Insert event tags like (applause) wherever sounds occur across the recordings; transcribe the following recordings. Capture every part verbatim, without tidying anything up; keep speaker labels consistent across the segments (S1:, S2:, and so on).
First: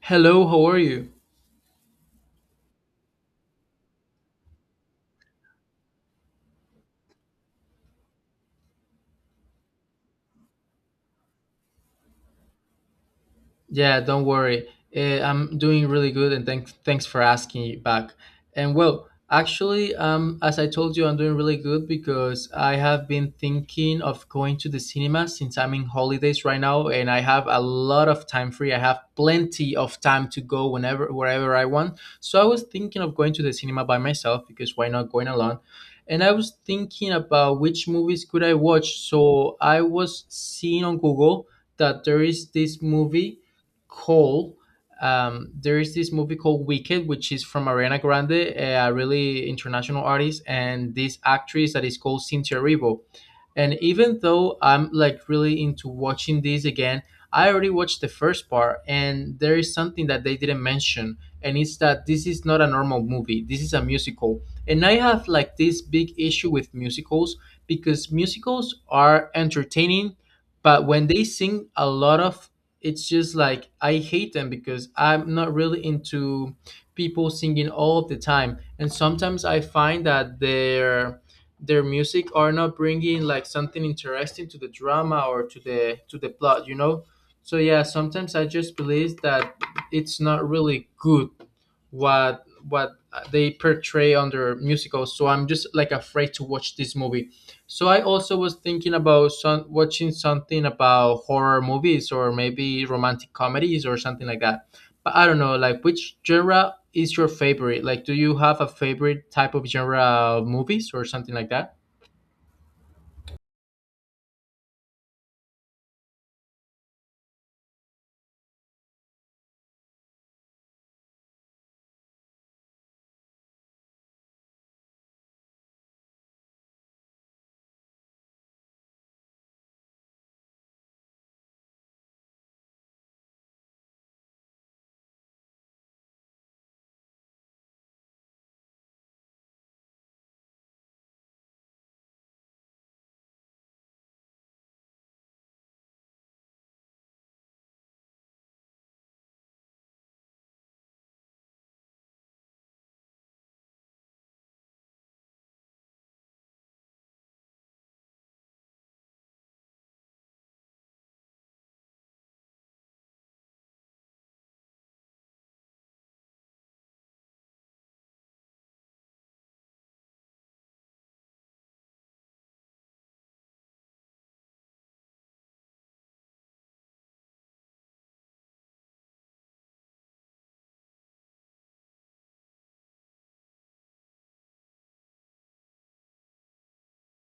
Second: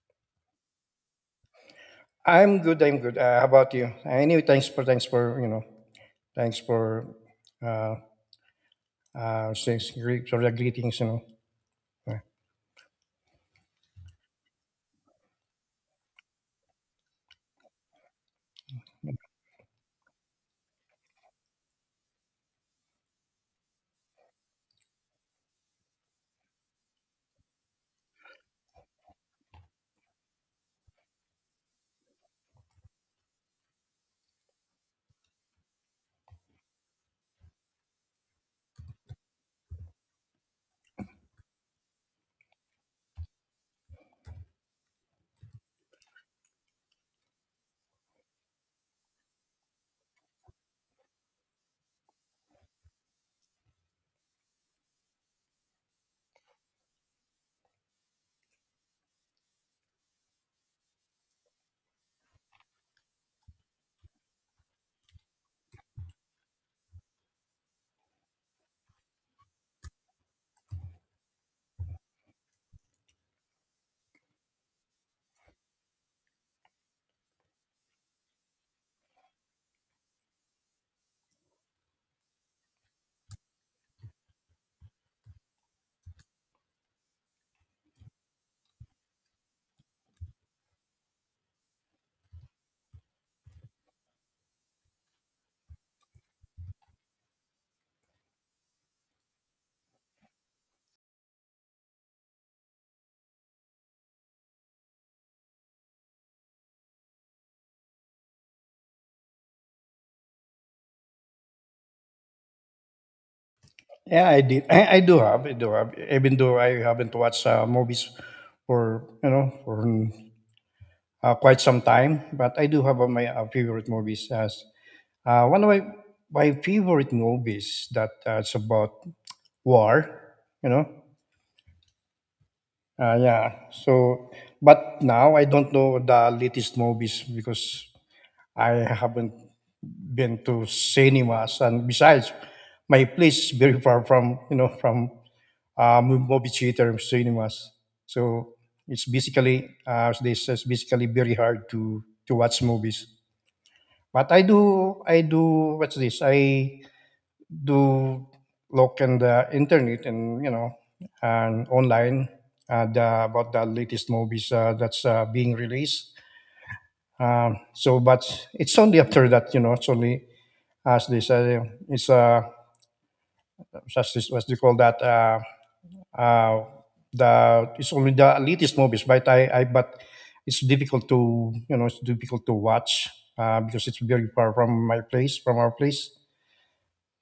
S1: Hello, how are you?
S2: I'm good. I'm good. Uh, how about you? Anyway, thanks for thanks for you know, thanks for uh uh thanks great for the greetings. You know. Uh,
S1: Yeah, don't worry. Eh, I'm doing really good, and thanks thanks for asking you back. And well, actually, um, as I told you, I'm doing really good because I have been thinking of going to the cinema since I'm in holidays right now, and I have a lot of time free. I have plenty of time to go whenever wherever I want. So I was thinking of going to the cinema by myself because why not going alone? And I was thinking about which movies could I watch. So I was seeing on Google that there is this movie Cole, um, there is this movie called Wicked, which is from Ariana Grande, a really international artist, and this actress that is called Cynthia Erivo. And even though I'm like really into watching these again, I already watched the first part, and there is something that they didn't mention, and it's that this is not a normal movie. This is a musical, and I have like this big issue with musicals because musicals are entertaining, but when they sing a lot of, it's just like I hate them because I'm not really into people singing all the time, and sometimes I find that they're their music are not bringing like something interesting to the drama or to the to the plot you know So yeah, sometimes I just believe that it's not really good what what they portray on their musical. So I'm just like afraid to watch this movie. So I also was thinking about some, watching something about horror movies or maybe romantic comedies or something like that. But I don't know, like which genre is your favorite? Like, do you have a favorite type of genre of movies or something like that?
S2: Yeah, I did. I, I do have. I do have. Even though I haven't watched uh, movies for you know for mm, uh, quite some time, but I do have uh, my uh, favorite movies. As uh, One of my my favorite movies that uh, it's about war. You know. Uh, yeah. So, but now I don't know the latest movies because I haven't been to cinemas, and besides, my place is very far from you know from uh, mo- movie theater and cinemas. So it's basically, uh, as they says, basically very hard to to watch movies. But I do, I do. What's this? I do look in the internet, and you know and online, uh, the, about the latest movies uh, that's uh, being released. Um, so, but it's only after that, you know, it's only as this uh, it's uh such this what do you call that uh uh the it's only the elitist movies, but I, I but it's difficult to, you know it's difficult to watch, uh because it's very far from my place, from our place.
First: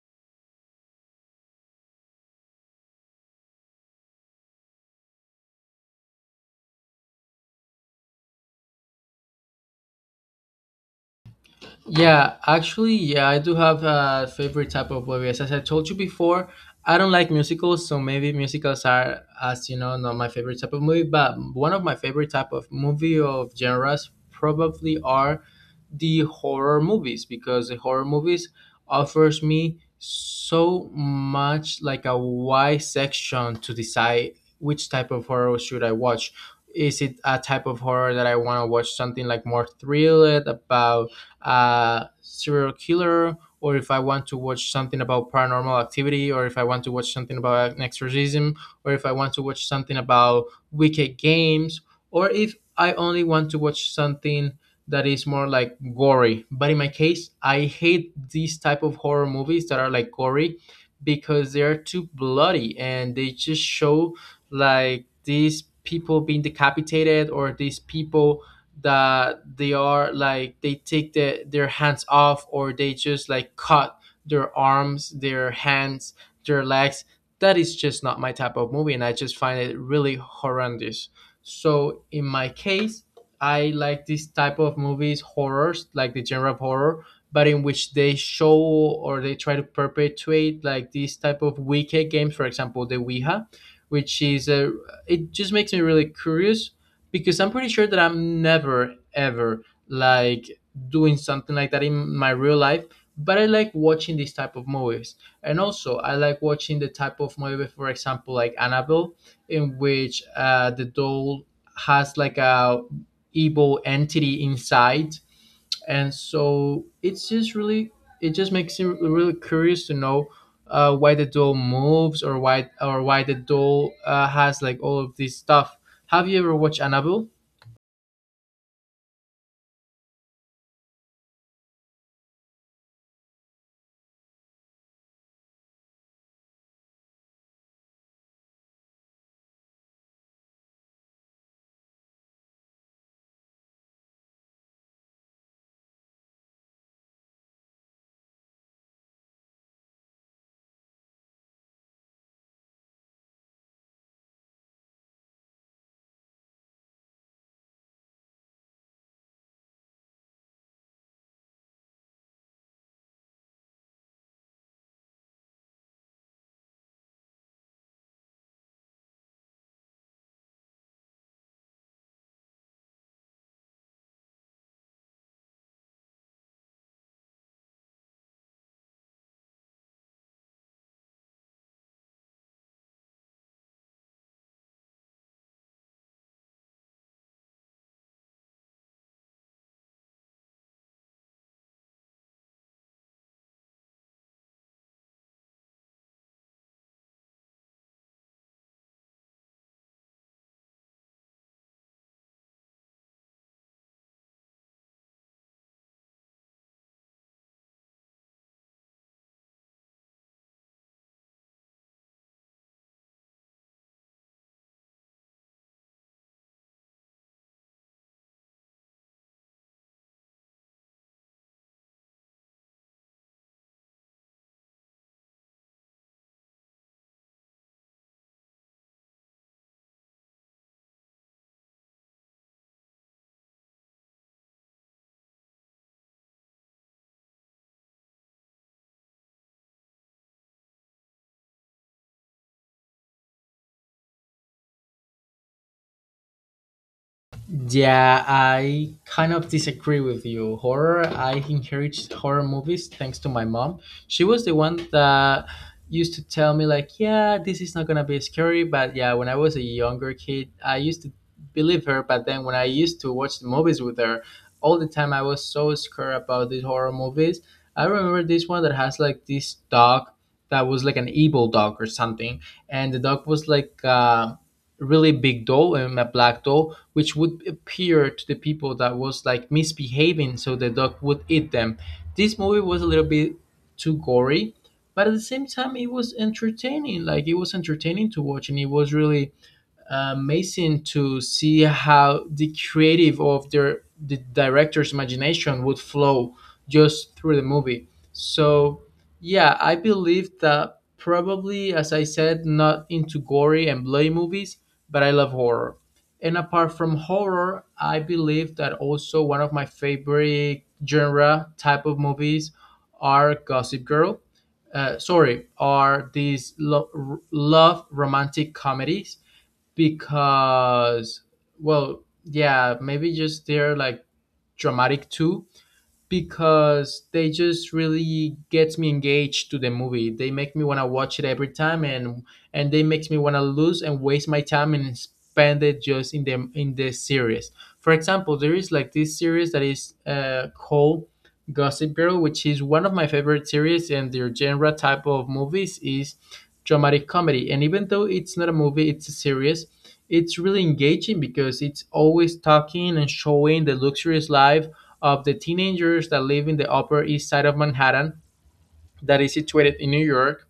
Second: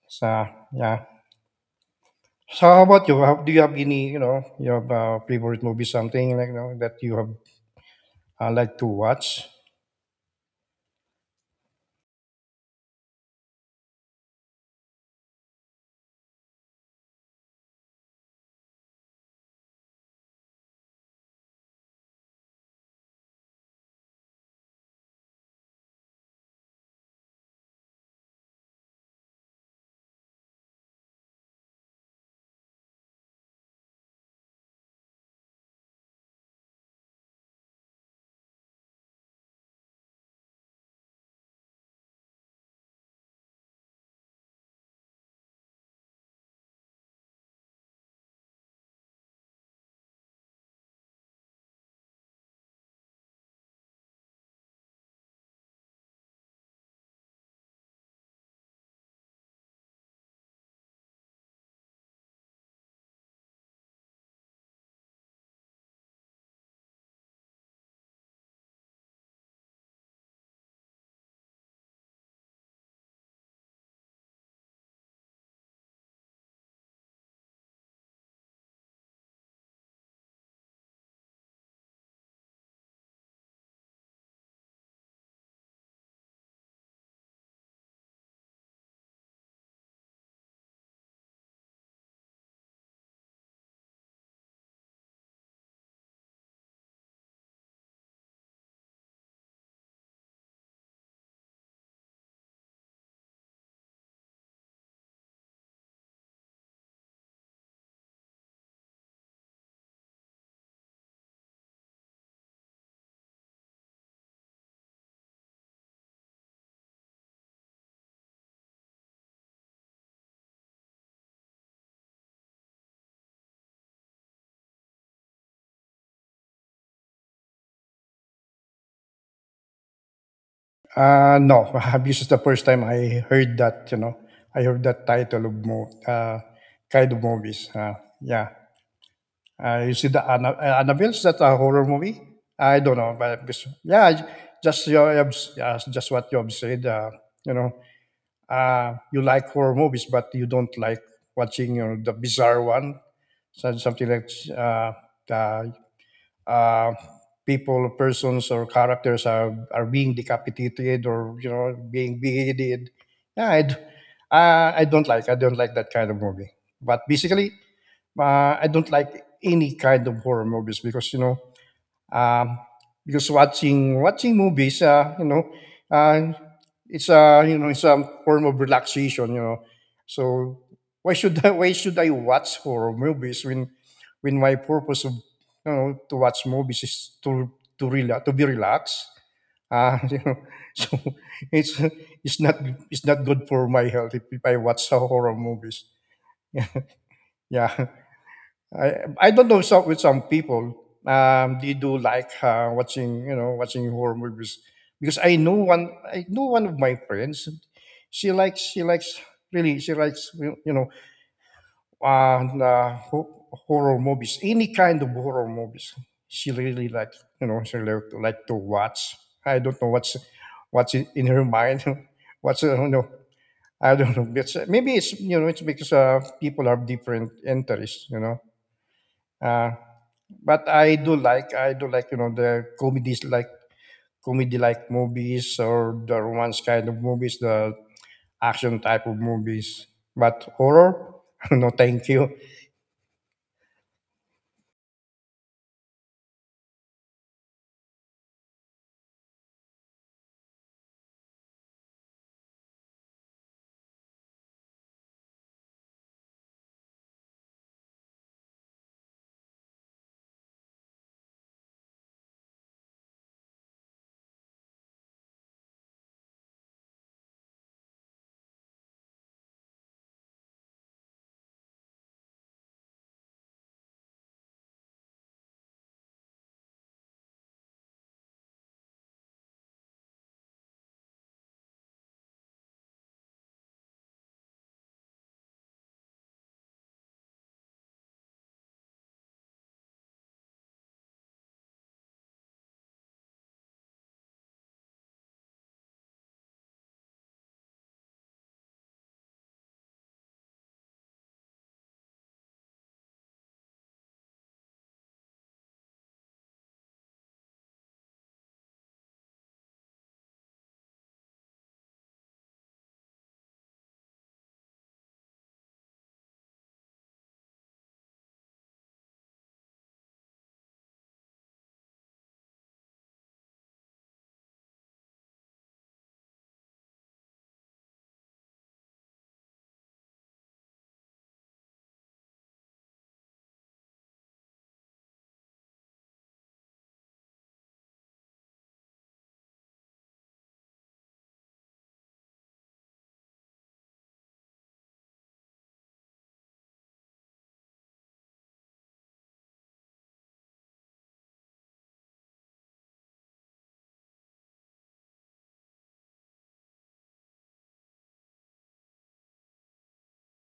S2: So yeah. So how about you? How- do you have any, you know you have uh, favorite movie, something like, you know, that you have uh, like to watch?
S1: Yeah, actually, yeah, I do have a favorite type of movies. As I told you before, I don't like musicals, so maybe musicals are, as you know, not my favorite type of movie. But one of my favorite type of movie of genres probably are the horror movies because the horror movies offers me so much like a wide section to decide which type of horror should I watch. Is it a type of horror that I want to watch something like more thriller about uh, serial killer, or if I want to watch something about paranormal activity, or if I want to watch something about an exorcism, or if I want to watch something about wicked games, or if I only want to watch something that is more like gory. But in my case, I hate these type of horror movies that are like gory because they are too bloody and they just show like these people being decapitated, or these people that they are like they take the, their hands off, or they just like cut their arms, their hands, their legs. That is just not my type of movie, and I just find it really horrendous. So in my case, I like this type of movies, horrors, like the genre of horror, but in which they show or they try to perpetuate like these type of wicked games, for example the ouija, which is a, it just makes me really curious because I'm pretty sure that I'm never ever like doing something like that in my real life. But I like watching these type of movies, and also I like watching the type of movie, for example, like Annabelle, in which uh, the doll has like a evil entity inside, and so it's just really, it just makes me really curious to know uh, why the doll moves, or why, or why the doll uh, has like all of this stuff. Have you ever watched Annabelle?
S2: Uh no. (laughs) This is the first time I heard that, you know, I heard that title of mo- uh kind of movies. Uh yeah. Uh, you see the Anna, uh, Annabelle's that a horror movie? I don't know, but it's- yeah, j- just your obs- yeah, just what you have said. Uh, you know, uh, you like horror movies, but you don't like watching, you know, the bizarre one, so something like uh, the, uh, people, persons, or characters are are being decapitated or, you know, being beheaded. Yeah, I, d- uh, I don't like, I don't like that kind of movie. But basically, uh, I don't like any kind of horror movies because, you know um, because watching watching movies, uh, you know uh, it's a, you know it's a form of relaxation, you know. So why should I, (laughs) why should I watch horror movies when, when my purpose of, you know to watch movies is to, to relax, to be relaxed, uh, (laughs) you know. so it's it's not, it's not good for my health if, if I watch horror movies. (laughs) Yeah. I I don't know, some, with some people, um, they do like uh, watching, you know, watching horror movies, because I know one, I know one of my friends, she likes she likes really she likes, you you know, uh, uh, ho- horror movies, any kind of horror movies. She really like, you know, she like, like to watch. I don't know what's, what's in, in her mind. (laughs) what's uh, you know, I don't know, it's, maybe it's, you know, it's because uh, people have different interests, you know. Uh, but I do like I do like, you know, the comedies, like comedy like movies, or the romance kind of movies, the action type of movies. But horror, (laughs) no, thank you.
S1: Yeah, I kind of disagree with you. Horror, I encouraged horror movies thanks to my mom. She was the one that used to tell me, like, yeah, this is not going to be scary. But yeah, when I was a younger kid, I used to believe her. But then when I used to watch the movies with her, all the time I was so scared about these horror movies. I remember this one that has like this dog that was like an evil dog or something. And the dog was like, uh, really big doll and a black doll, which would appear to the people that was like misbehaving, so the dog would eat them. This movie was a little bit too gory, but at the same time it was entertaining. Like, it was entertaining to watch, and it was really uh, amazing to see how the creative of their the director's imagination would flow just through the movie. So yeah, I believe that probably, as I said, not into gory and bloody movies, but I love horror. And apart from horror, I believe that also one of my favorite genre type of movies are Gossip Girl. Uh, sorry, are these lo- r- love romantic comedies because, well, yeah, maybe just they're like dramatic too because they just really gets me engaged to the movie. They make me want to watch it every time, and and they makes me want to lose and waste my time and spend it just in the in the series. For example, there is like this series that is uh, called Gossip Girl, which is one of my favorite series, and their genre type of movies is dramatic comedy. And even though it's not a movie, it's a series. It's really engaging because it's always talking and showing the luxurious life of the teenagers that live in the Upper East Side of Manhattan, that is situated in New York.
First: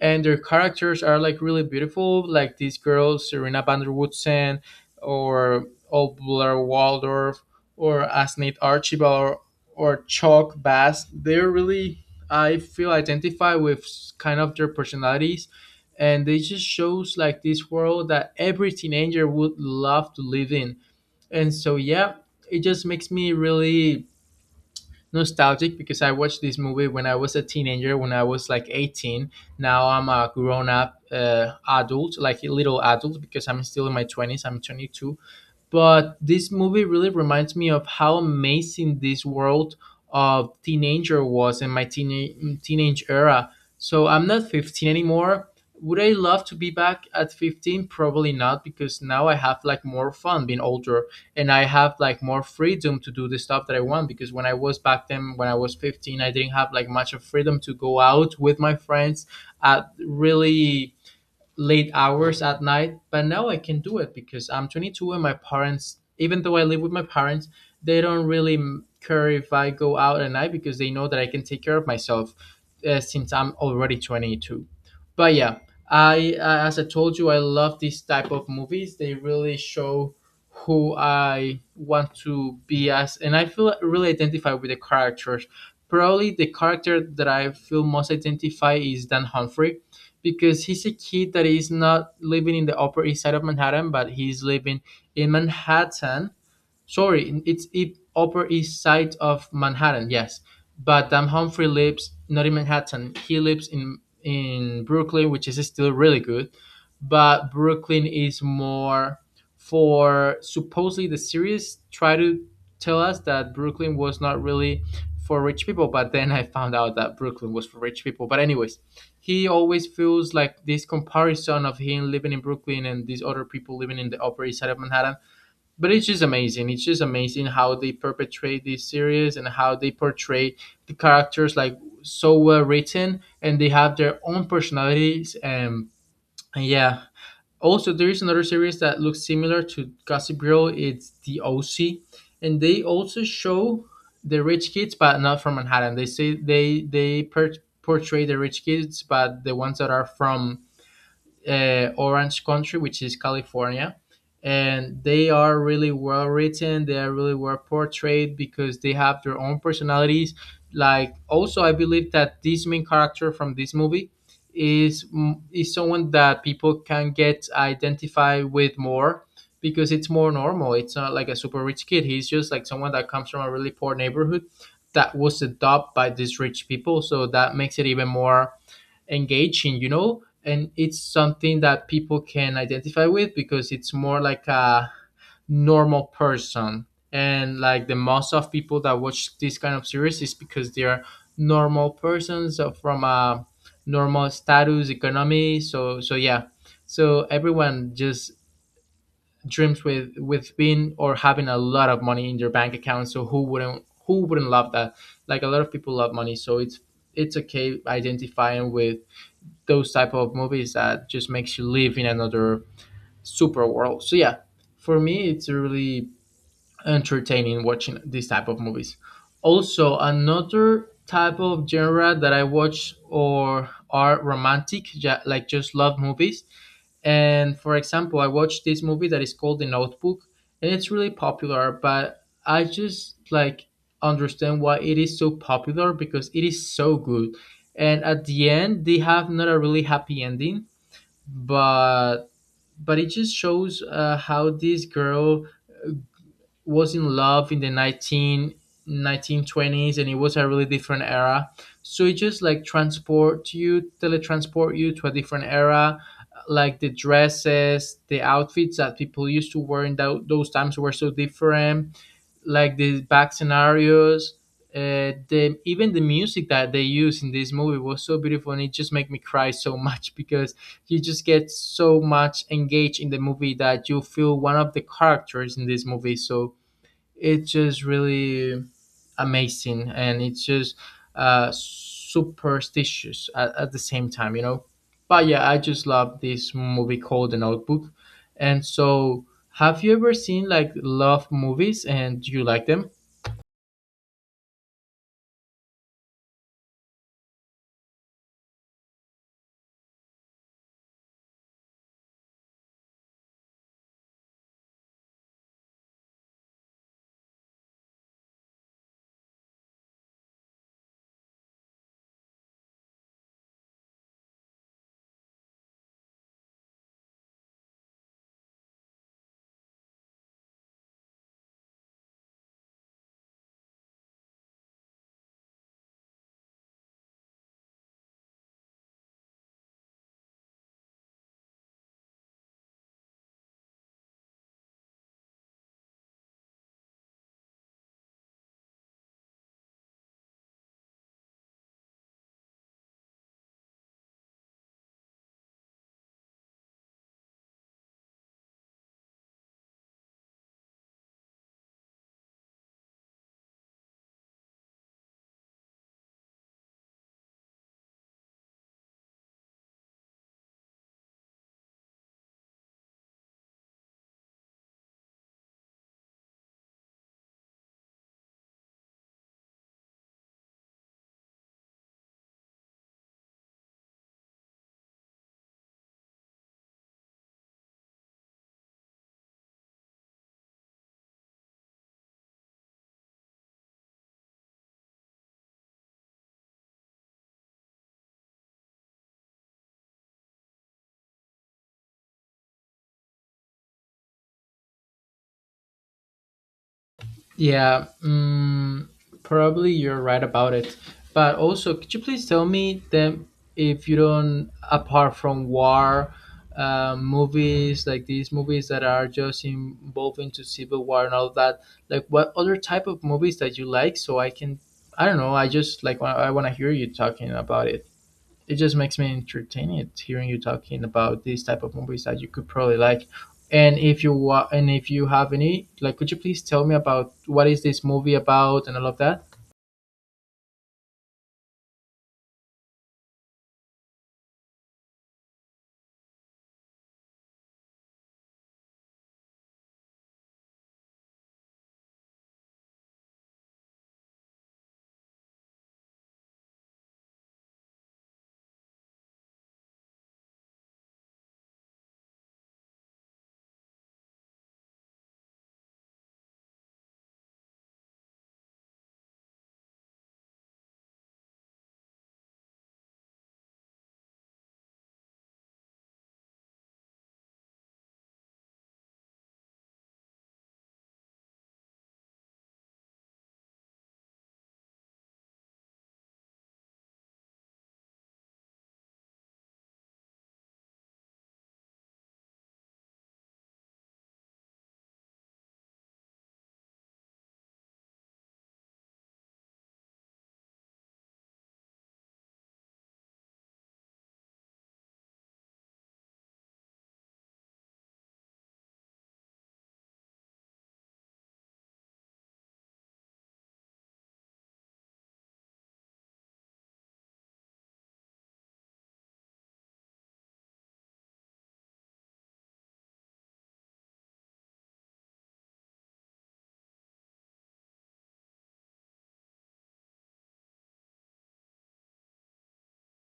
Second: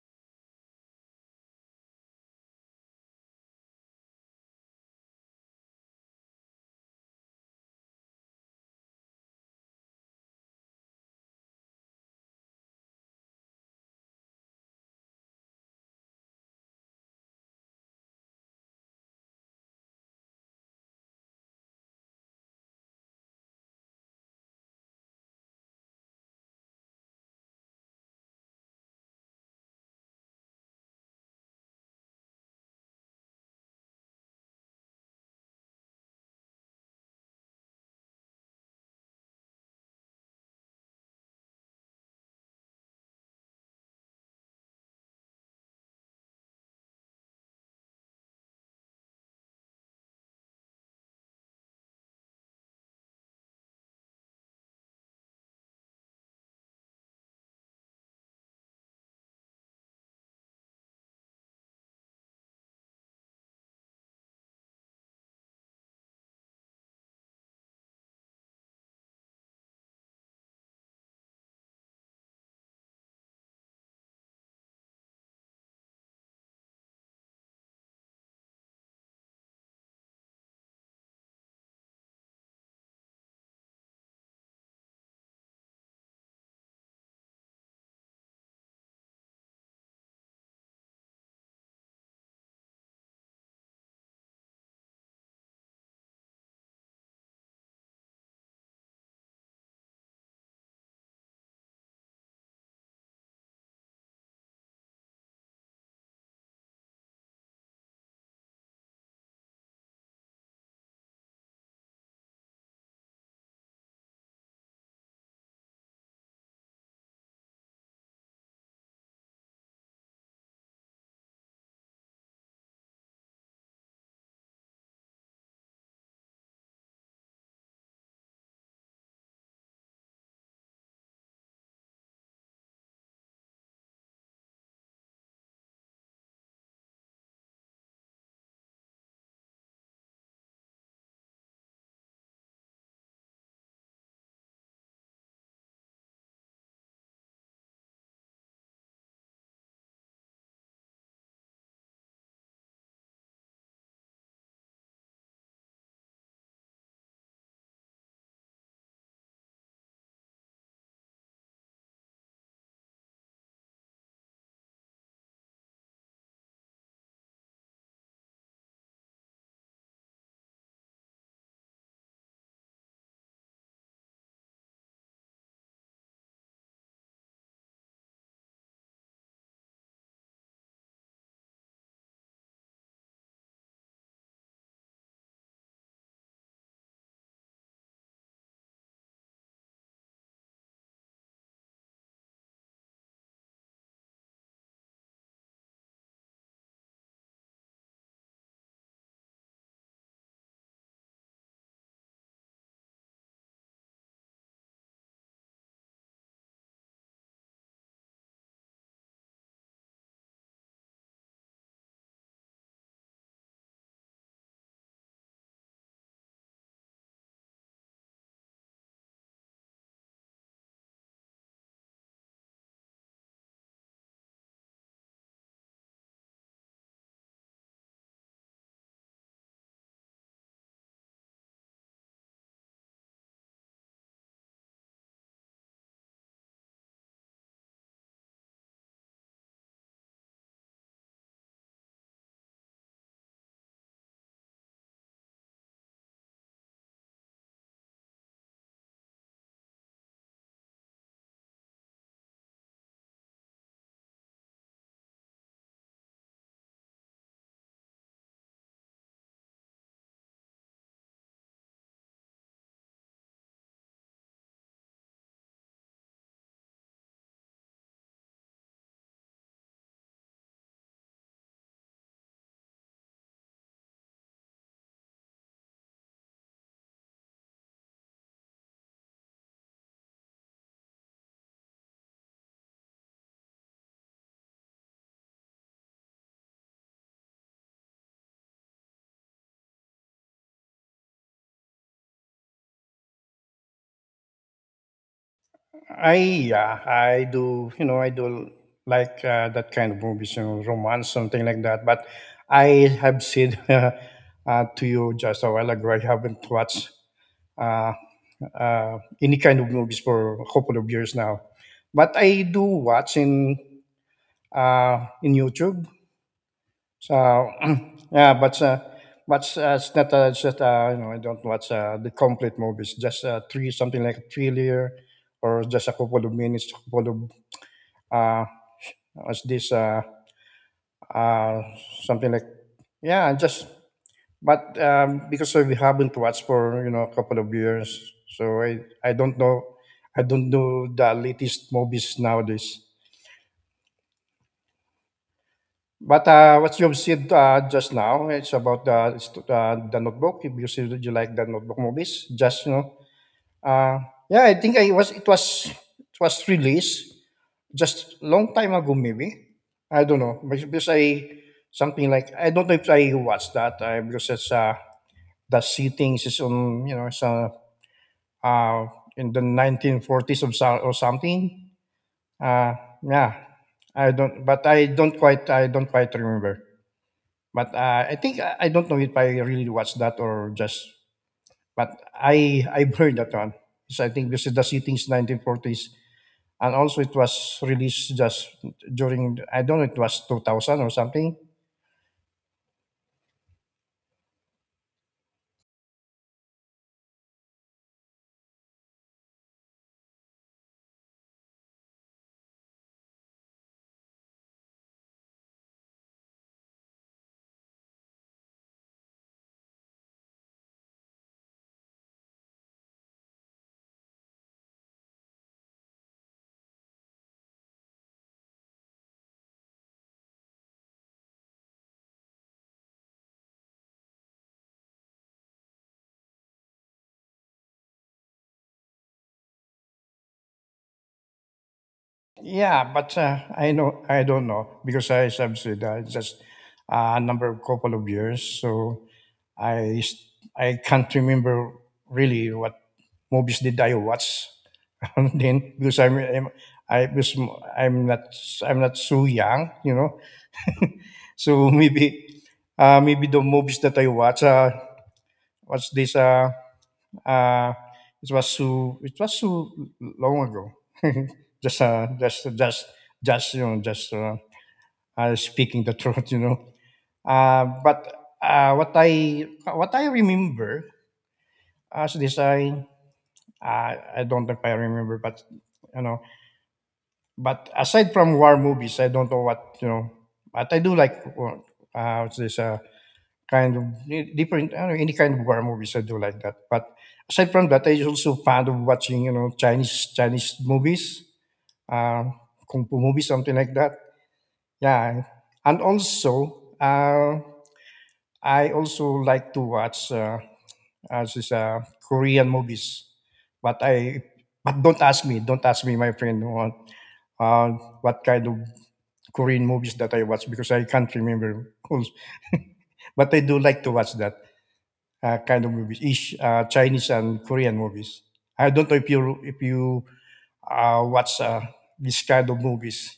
S1: And their characters are like really beautiful, like these girls, Serena van der Woodsen, or old Blair Waldorf, or Asnith Archibald, or, or Chuck Bass. They're really, I feel, identify with kind of their personalities. And they just shows like this world that every teenager would love to live in. And so, yeah, it just makes me really nostalgic because I watched this movie when I was a teenager, when I was like eighteen. Now I'm a grown up uh, adult, like a little adult, because I'm still in my twenties. I'm twenty-two, but this movie really reminds me of how amazing this world of teenager was in my teen- teenage era. So I'm not fifteen anymore. Would I love to be back at fifteen? Probably not, because now I have like more fun being older and I have like more freedom to do the stuff that I want. Because when I was back then, when I was fifteen, I didn't have like much of freedom to go out with my friends at really late hours at night. But now I can do it because I'm twenty-two, and my parents, even though I live with my parents, they don't really m- care if I go out at night because they know that I can take care of myself, uh, since I'm already twenty-two. But yeah, I uh, as I told you, I love these type of movies. They really show who I want to be as, and I feel really identified with the characters. Probably the character that I feel most identify is Dan Humphrey because he's a kid that is not living in the Upper East Side of Manhattan, but he's living in Manhattan. Sorry, it's it Upper East Side of Manhattan. Yes, but um, Humphrey lives not in Manhattan. He lives in in Brooklyn, which is still really good, but Brooklyn is more for, supposedly the series try to tell us that Brooklyn was not really for rich people, but then I found out that Brooklyn was for rich people. But anyways, he always feels like this comparison of him living in Brooklyn and these other people living in the Upper East Side of Manhattan. But it's just amazing. It's just amazing how they perpetrate this series and how they portray the characters like so well written, and they have their own personalities. And, and yeah, also there is another series that looks similar to Gossip Girl. It's The O C, and they also show the rich kids, but not from Manhattan. They say they they per- portray the rich kids, but the ones that are from uh, orange country, which is California. And they are really well written. They are really well portrayed because they have their own personalities. Like also, I believe that this main character from this movie is mm, is someone that people can get identified with more because it's more normal. It's not like a super rich kid. He's just like someone that comes from a really poor neighborhood that was adopted by these rich people. So that makes it even more engaging, you know, and it's something that people can identify with because it's more like a normal person. And like the most of people that watch this kind of series is because they are normal persons uh, from a normal status economy. So so yeah, so everyone just dreams with with being or having a lot of money in their bank account. So who wouldn't who wouldn't love that? Like a lot of people love money, so it's it's okay identifying with those type of movies that just makes you live in another super world. So yeah, for me it's really entertaining watching this type of movies. Also, another type of genre that I watch or are romantic, ja- like just love movies. And for example, I watched this movie that is called The Notebook, and it's really popular. But I just like understand why it is so popular because it is so good. And at the end, they have not a really happy ending but but it just shows uh, how this girl was in love in the nineteen nineteen twenties, and it was a really different era, so it just like transport you teletransport you to a different era. Like the dresses, the outfits that people used to wear in tho- those times were so different, like the back scenarios, uh, the even the music that they used in this movie was so beautiful, and it just made me cry so (laughs) much, because you just get so much engaged in the movie that you feel one of the characters in this movie. So it's just really amazing, and it's just uh, superstitious at, at the same time, you know. But yeah, I just love this movie called The Notebook. And so, have you ever seen like love movies, and do you like them?
S2: I, yeah, I do you know I do like uh, that kind of movies, you know, romance something like that. But I have said (laughs) uh, to you just a while ago, I haven't watched. Uh, uh, any kind of movies for a couple of years now. But I do watch in uh, in YouTube. So (clears throat) yeah, but uh, but uh, it's not uh, it's just, uh, you know, I don't watch uh, the complete movies. Just uh, three, something like a thriller, or just a couple of minutes, couple of uh, what's this uh, uh, something like, yeah, just. But um, Because we haven't watched for, you know, a couple of years, so I I don't know, I don't know the latest movies nowadays. But, uh, what you've said, uh, just now, it's about the stu uh, the Notebook, if you see, that you like the Notebook movies, just, you know, uh, yeah, I think I was it was, it was released just long time ago maybe. I don't know, because because I, something like, I don't know if I watched that, uh, because it's, uh, the settings is on, you know, it's, uh, uh, in the nineteen forties or so or something. Uh, yeah, I don't but I don't quite, I don't quite remember. But uh, I think, I don't know if I really watched that or just. But I I've heard that one. So I think this is the settings nineteen forties, and also it was released just during, I don't know, it was two thousand or something.
S1: Yeah, mm, probably you're right about it. But also, could you please tell me then, if you don't, apart from war, uh, movies, like these movies that are just involving to civil war and all that, like what other type of movies that you like? So I can, I don't know, I just like wa- I want to hear you talking about it. It just makes me entertaining hearing you talking about these type of movies that you could probably like. And if you wa- and if you have any, like, could you please tell me about what is this movie about and all of that?
S2: Yeah, but uh, I know, I don't know, because I subsidized just uh, a number of couple of years. So I s- I can't remember really what movies did I watch (laughs) then, because I'm, I'm I because I'm not, I'm not so young, you know. So (laughs) maybe uh, maybe the movies that I watch, uh, what's this uh, uh, it was too, it was too long ago. (laughs) just uh, just just just You know, just uh, uh, speaking the (laughs) truth, you know. Uh, but uh, What I, what I remember, as this I uh, I don't know if I remember, but you know. But aside from war movies, I don't know what, you know. But I do like, uh, what's this? Uh, kind of, eh, different, I don't know, any kind of war movies, I do like that. But aside from that, I also fond of watching, you know, Chinese Chinese movies, uh, kung fu movies, something like that. Yeah, and also uh, I also like to watch uh, as is uh, Korean movies, but I but don't ask me, don't ask me, my friend, what uh, what kind of Korean movies that I watch, because I can't remember. But I do like to watch that uh, kind of movies, Ish, uh, Chinese and Korean movies. I don't know if you, if you uh, watch uh, this kind of movies.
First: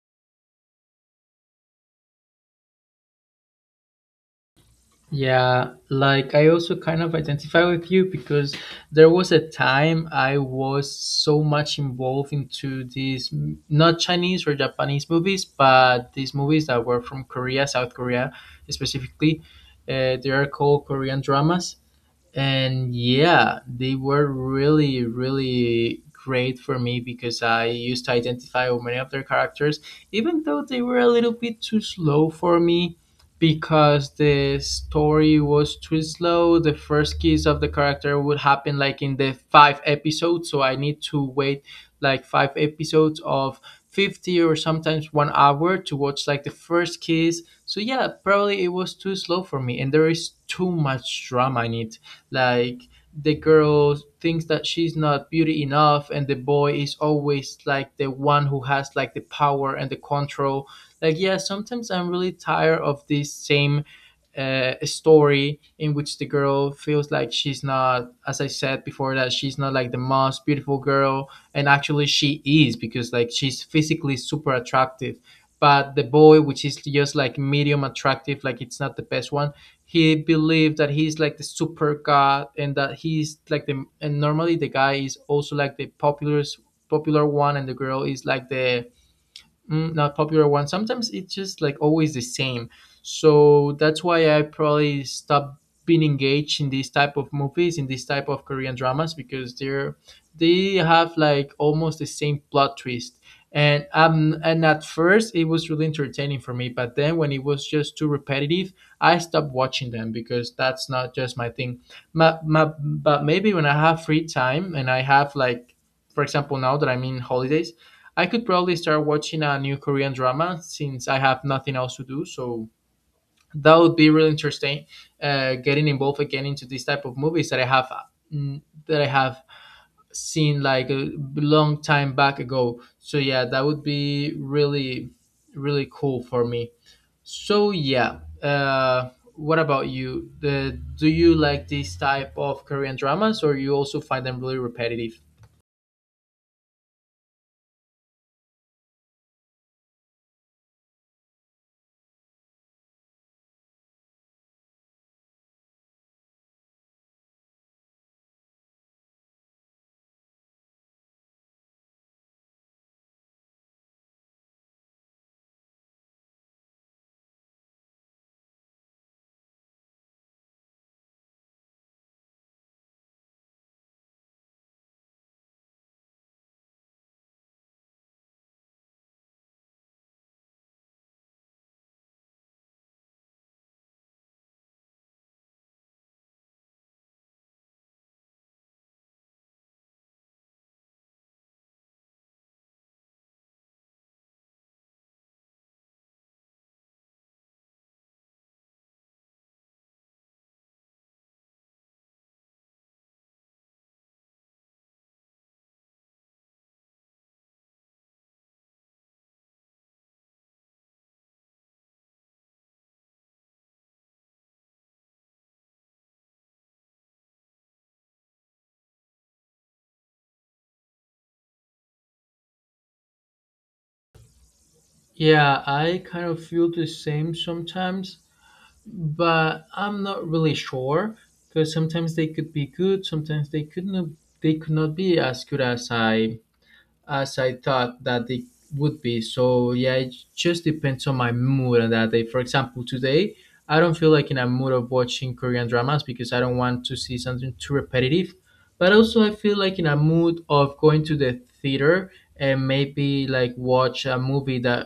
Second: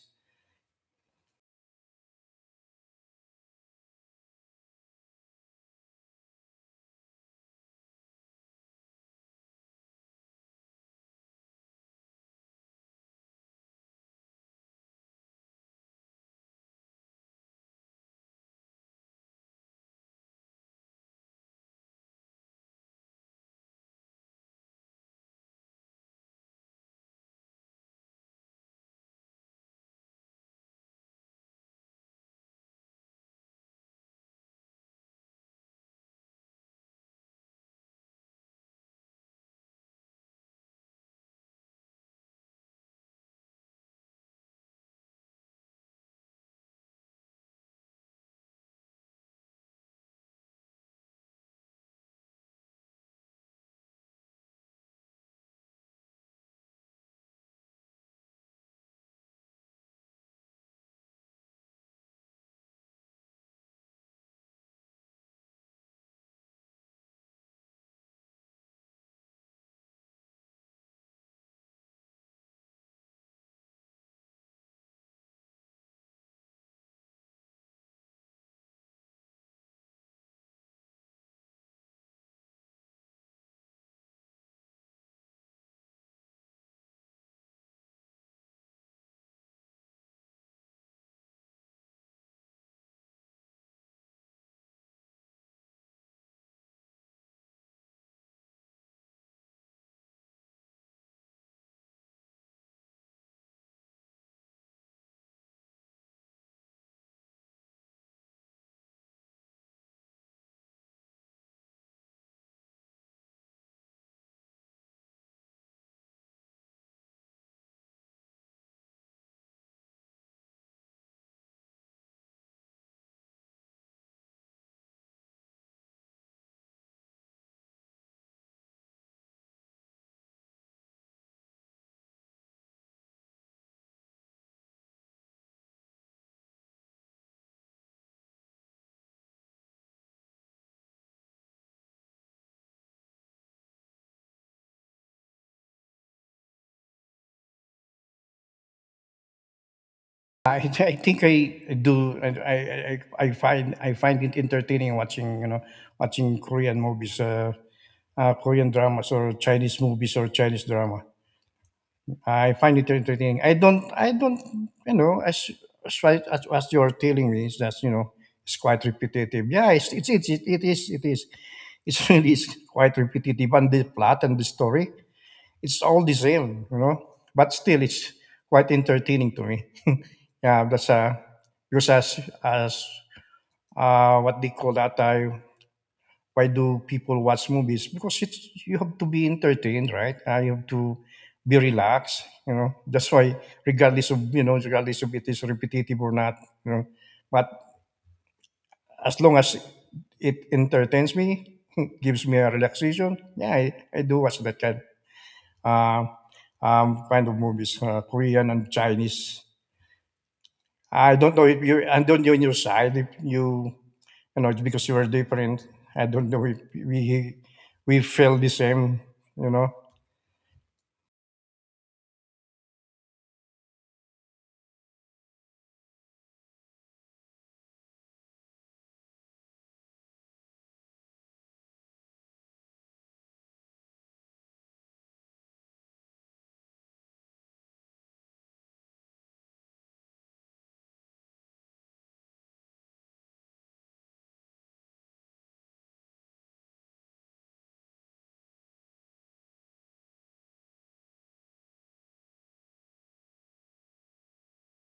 S1: Yeah, like I also kind of identify with you, because there was a time I was so much involved into these mm, not Chinese or Japanese movies, but these movies that were from Korea, South Korea specifically. Uh, they are called Korean dramas, and yeah, they were really really great for me, because I used to identify with many of their characters, even though they were a little bit too slow for me, because the story was too slow. The first kiss of the character would happen like in the five episodes, so I need to wait like five episodes of fifty, or sometimes one hour, to watch like the first kiss. So yeah, probably it was too slow for me, and there is too much drama in it. Like, the girl thinks that she's not beauty enough, and the boy is always like the one who has like the power and the control. Like, yeah, sometimes I'm really tired of this same uh, story in which the girl feels like she's not, as I said before, that she's not like the most beautiful girl, and actually she is, because like she's physically super attractive, but the boy, which is just like medium attractive, like it's not the best one, he believed that he's like the super god, and that he's like the and, normally the guy is also like the popular popular one, and the girl is like the mm, not popular one. Sometimes it's just like always the same. So that's why I probably stopped being engaged in these type of movies, in these type of Korean dramas, because they're they have like almost the same plot twist. And um and at first it was really entertaining for me, but then when it was just too repetitive, I stopped watching them, because that's not just my thing. Ma ma but maybe when I have free time, and I have like, for example, now that I'm in holidays, I could probably start watching a new Korean drama, since I have nothing else to do. So that would be really interesting. Uh, getting involved again into this type of movies that I have mm, that I have seen like a long time back ago. So yeah, that would be really really cool for me. So yeah, uh, what about you? The, do you like this type of Korean dramas, or you also find them really repetitive?
S2: I, I think I do. I, I I I find, I find it entertaining watching, you know, watching Korean movies, uh, uh, Korean dramas or Chinese movies or Chinese drama. I find it entertaining. I don't, I don't, You know, as as, right- as, as you're telling me, it's just, you know, it's quite repetitive. Yeah, it's it's it's it, it is it is it's (laughs) really is quite repetitive, and the plot and the story, it's all the same, you know. But still, it's quite entertaining to me. (laughs) Yeah, that's uh, because as as uh, what they call that? Uh, why do people watch movies? Because it's, you have to be entertained, right? Uh, you have to be relaxed. You know, that's why, regardless of you know regardless of it is repetitive or not, you know, but as long as it entertains me, (laughs) gives me a relaxation, yeah, I, I do watch that kind. Uh, um, Kind of movies, uh, Korean and Chinese. I don't know if you, I don't know on your side if you, you know, it's because you are different. I don't know if we we feel the same, you know.
S1: Yeah, I kind of feel the same sometimes, but I'm not really sure, because sometimes they could be good, sometimes they could not they could not be as good as I as I thought that it would be. So yeah, it just depends on my mood on that day. For example, today I don't feel like in a mood of watching Korean dramas, because I don't want to see something too repetitive. But also I feel like in a mood of going to the theater, and maybe like watch a movie that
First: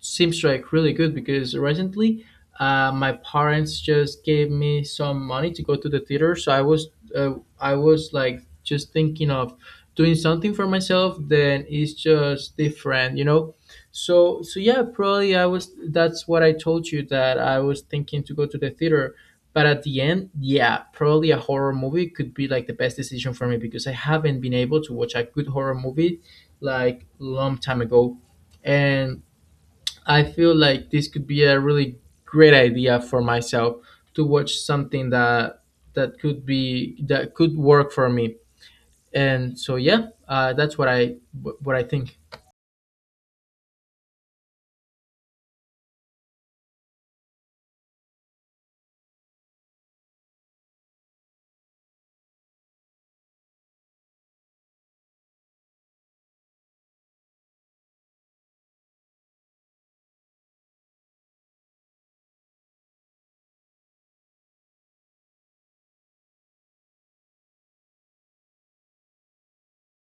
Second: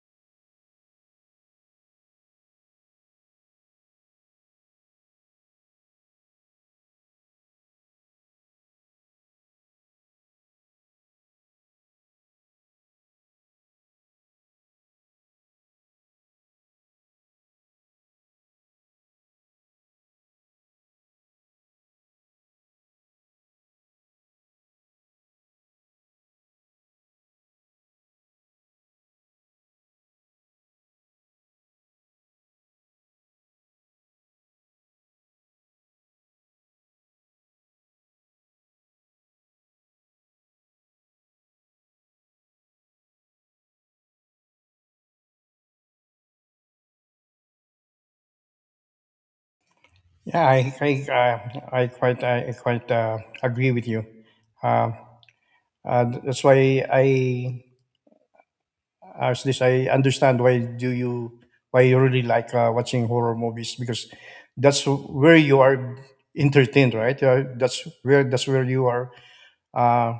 S1: seems like really good, because recently uh, my parents just gave me some money to go to the theater. So i was uh, I was like just thinking of doing something for myself, then it's just different you know so so yeah, probably I was that's what I told you, that I was thinking to go to the theater. But at the end, yeah, probably a horror movie could be like the best decision for me, because I haven't been able to watch a good horror movie like long time ago, and I feel like this could be a really great idea for myself to watch something that that could be that could work for me. And so yeah, uh, that's what i what i think.
S2: Yeah, I I uh, I quite I quite uh, agree with you. Uh, uh, that's why I, as this I understand why do you, why you really like uh, watching horror movies, because that's where you are entertained, right? Uh, that's where that's where you are, uh,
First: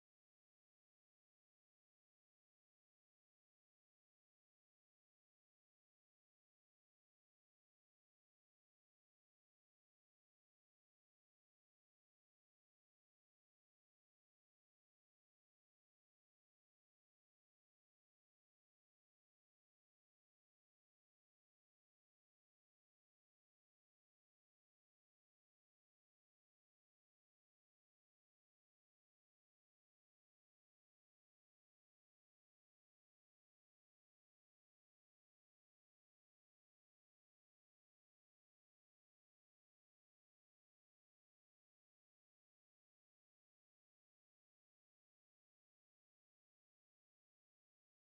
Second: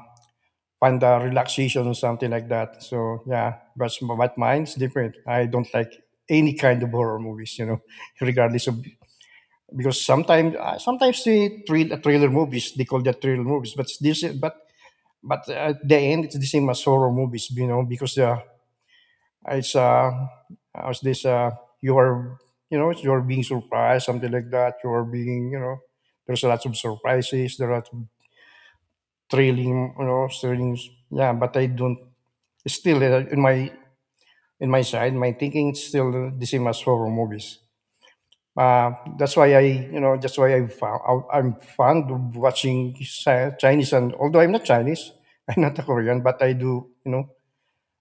S2: find a relaxation or something like that. So yeah, but but mine's different. I don't like any kind of horror movies, you know, (laughs) regardless of, because sometimes uh, sometimes the thrill, thriller movies, they call that thriller movies, but this but but at the end it's the same as horror movies, you know, because uh, it's uh how's this uh you are, you know, you're being surprised, something like that. You are being, you know, there's lots of surprises. There are thrilling, you know, thrilling, yeah, but I don't still, uh, in my in my side, my thinking is still the same as horror movies. Uh, that's why I, you know, that's why I found, I- I'm fond of watching Chi- Chinese. And although I'm not Chinese, (laughs) I'm not a Korean, but I do, you know,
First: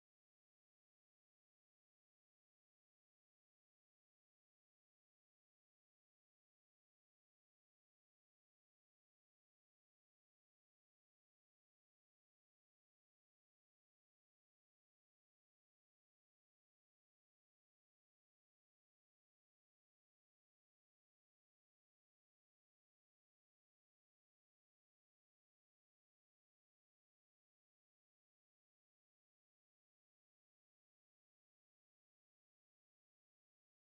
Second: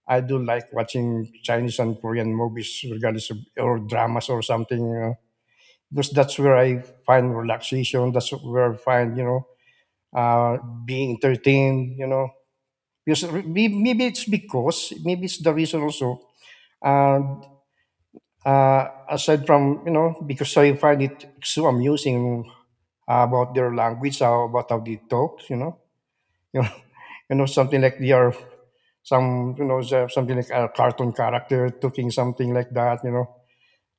S2: I do like watching Chinese and Korean movies, regardless of or dramas or something, you know, because that's where I find relaxation. That's where I find, you know, uh, being entertained, you know, because re- may- maybe it's because, maybe it's the reason also. uh, Uh, aside from, you know, because I find it so amusing uh, about their language, how, about how they talk, you know, (laughs) you know, you know, something like they are some, you know, so- something like a cartoon character talking something like that, you know.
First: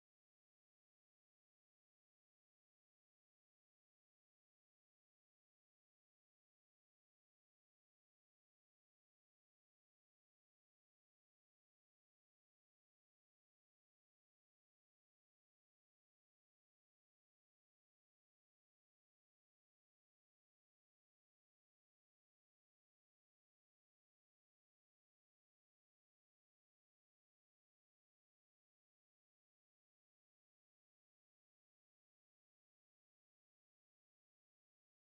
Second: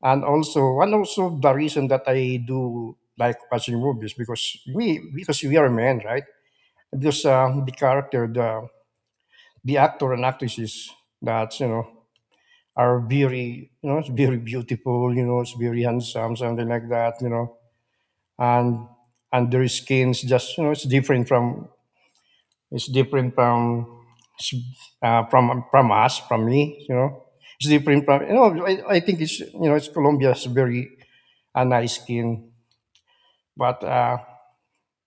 S2: And also, and also the reason that I do like watching movies because we, because we are men, right? Because uh, the character, the the actor and actresses that you know are very, you know, it's very beautiful, you know, it's very handsome, something like that, you know, and and their skins just, you know, it's different from it's different from uh, from from us, from me, you know, it's different from you know, I, I think it's you know, it's Colombia's very a nice skin, but uh,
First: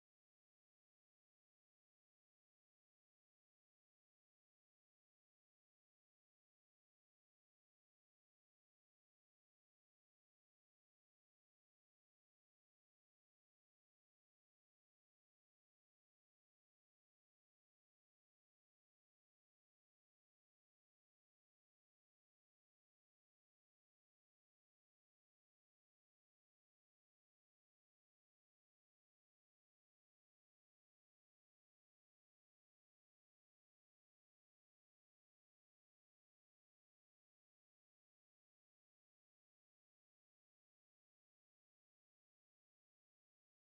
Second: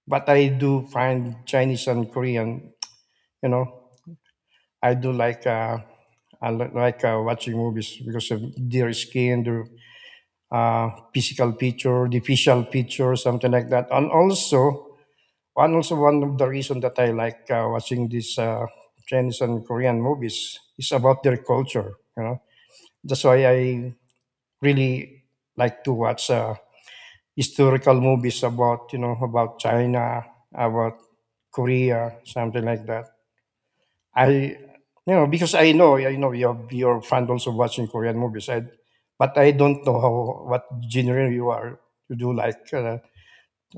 S2: but I do find Chinese and Korean, you know, I do like uh, I li- like uh, watching movies because of their skin, their uh, physical picture, the facial picture, something like that. And also, and also one of the reason that I like uh, watching these uh, Chinese and Korean movies is about their culture. You know, that's why I really like to watch uh, historical movies about you know about China, about Korea, something like that. I, you know, because I know, I know you're, you're fond also watching Korean movies. I, but I don't know how, what genre you are. You do like uh,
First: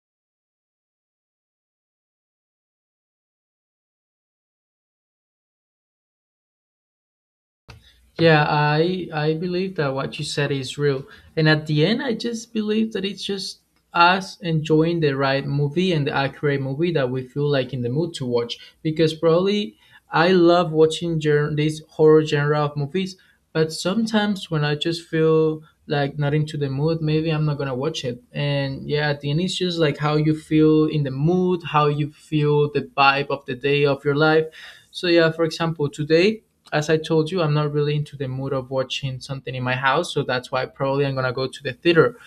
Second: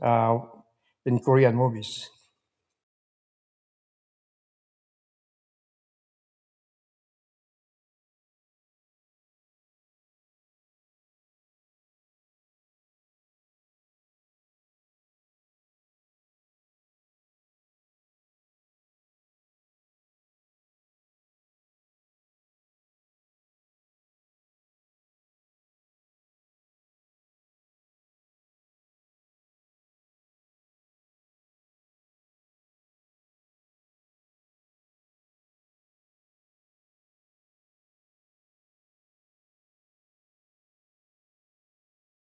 S2: uh, in Korean movies.
S1: Yeah, I I believe that what you said is real. And at the end, I just believe that it's just us enjoying the right movie and the accurate movie that we feel like in the mood to watch. Because probably I love watching gen- this horror genre of movies, but sometimes when I just feel like not into the mood, maybe I'm not gonna watch it. And yeah, at the end, it's just like how you feel in the mood, how you feel the vibe of the day of your life. So yeah, for example, today, as I told you, I'm not really into the mood of watching something in my house, so that's why probably I'm gonna go to the theater,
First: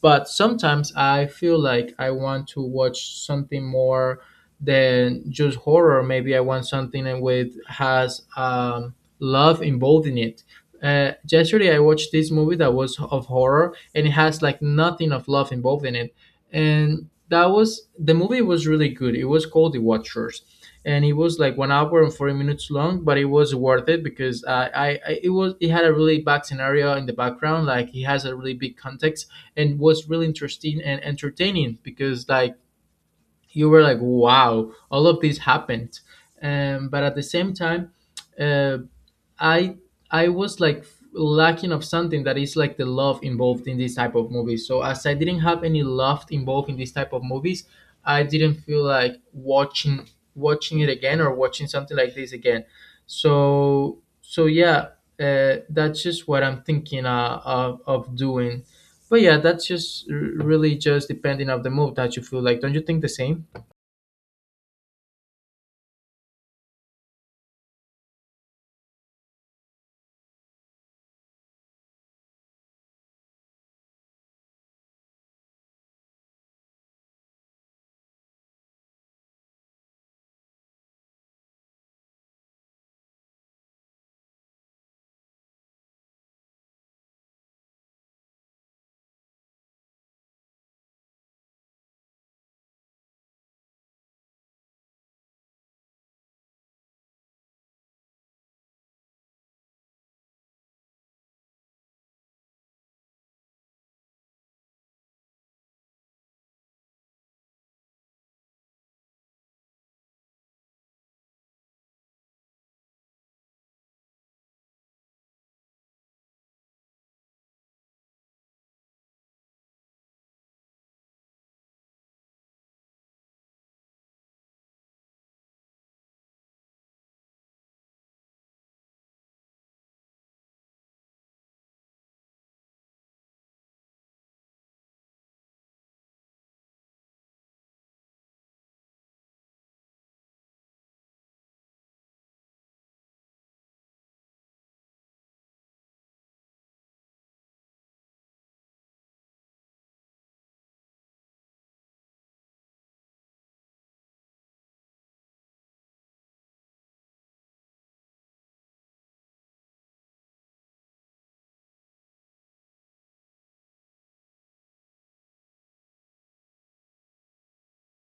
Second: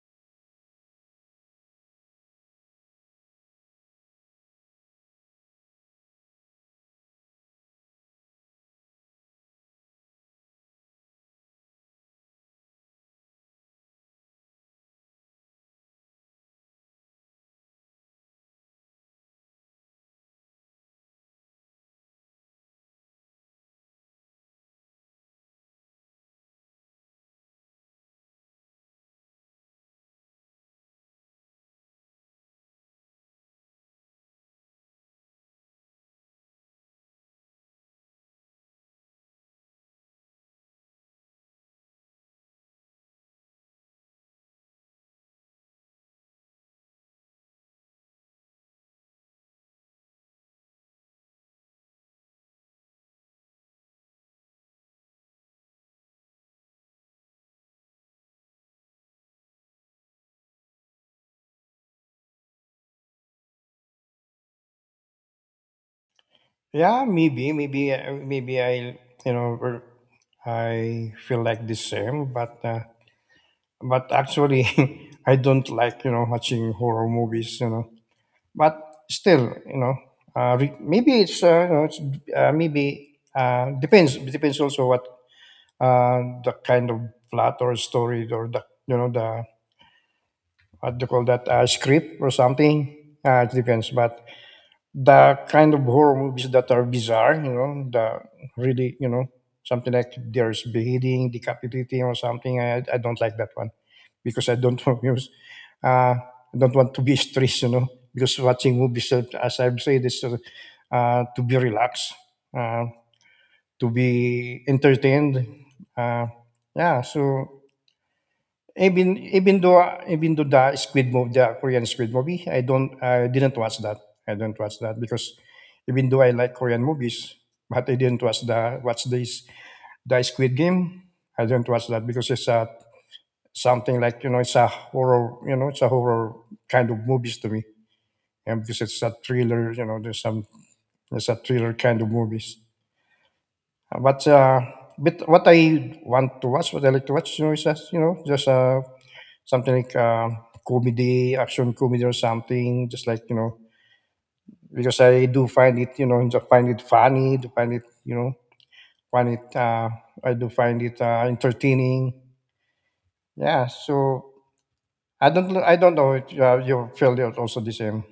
S1: but sometimes I feel like I want to watch something more than just horror. Maybe I want something that with has um, love involved in it. Uh, yesterday I watched this movie that was of horror, and it has like nothing of love involved in it, and that was, the movie was really good. It was called The Watchers. And it was like one hour and forty minutes long, but it was worth it, because I, I, I it was it had a really bad scenario in the background. Like it has a really big context, and was really interesting and entertaining, because like you were like, wow, all of this happened, um, but at the same time, uh, I I was like lacking of something that is like the love involved in this type of movies. So as I didn't have any love involved in this type of movies, I didn't feel like watching watching it again, or watching something like this again. So so yeah, uh, that's just what I'm thinking uh, of of doing. But yeah, that's just r- really just depending of the mood that you feel like. Don't you think the same?
S2: Yeah, maybe, maybe, uh, maybe I, you know, er, I feel like the same. But, uh, but actually, (laughs) I don't like, you know, watching horror movies. You know, but still, you know, uh, re- maybe it's, uh, you know, it's uh, maybe uh, depends. Depends also what uh, the kind of plot or story or the you know the what do you call that uh, script or something. Uh, it depends, but the kind of horror movies that are bizarre, you know, the really you know something like there's beheading, decapitating, or something. I, I don't like that one because I don't (laughs) want to use, uh, I don't want to be stressed, you know, because watching movies, uh, as I've said, is uh, uh, to be relaxed, uh, to be entertained. Uh, yeah. So Even even though even though the Squid movie, the Korean Squid movie, I don't I didn't watch that. I don't watch that because even though I like Korean movies, but I didn't watch the watch this the Squid Game. I don't watch that because it's a something like you know it's a horror you know it's a horror kind of movies to me, and because it's a thriller you know there's some it's a thriller kind of movies. But uh, but what I want to watch, what I like to watch, you know, is that you know just uh, something like um, comedy, action comedy or something. Just like you know, because I do find it, you know, just find it funny, do find it, you know, find it. Uh, I do find it uh, entertaining. Yeah. So I don't, I don't know. If, uh, you feel it also the same.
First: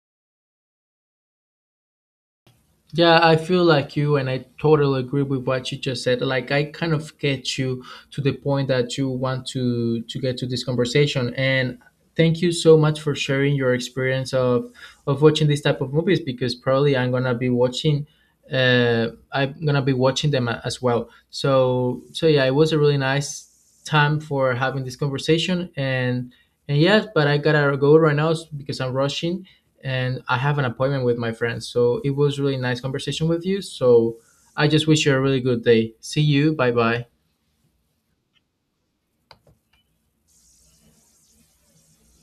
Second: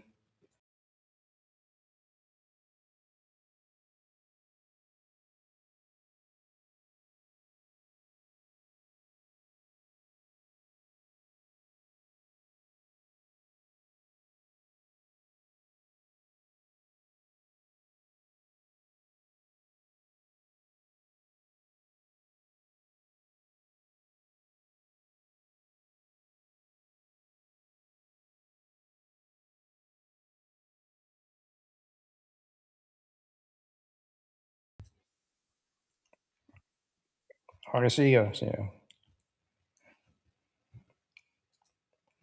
S1: Yeah, I feel like you, and I totally agree with what you just said. Like, I kind of get you to the point that you want to to get to this conversation. And thank you so much for sharing your experience of of watching this type of movies, because probably I'm gonna be watching. Uh, I'm gonna be watching them a- as well. So, so yeah, it was a really nice time for having this conversation. And and yes, but I gotta go right now, because I'm rushing and I have an appointment with my friends. So it was really nice conversation with you. So I just wish you a really good day. See you. Bye bye.
S2: Okay, see you. See you.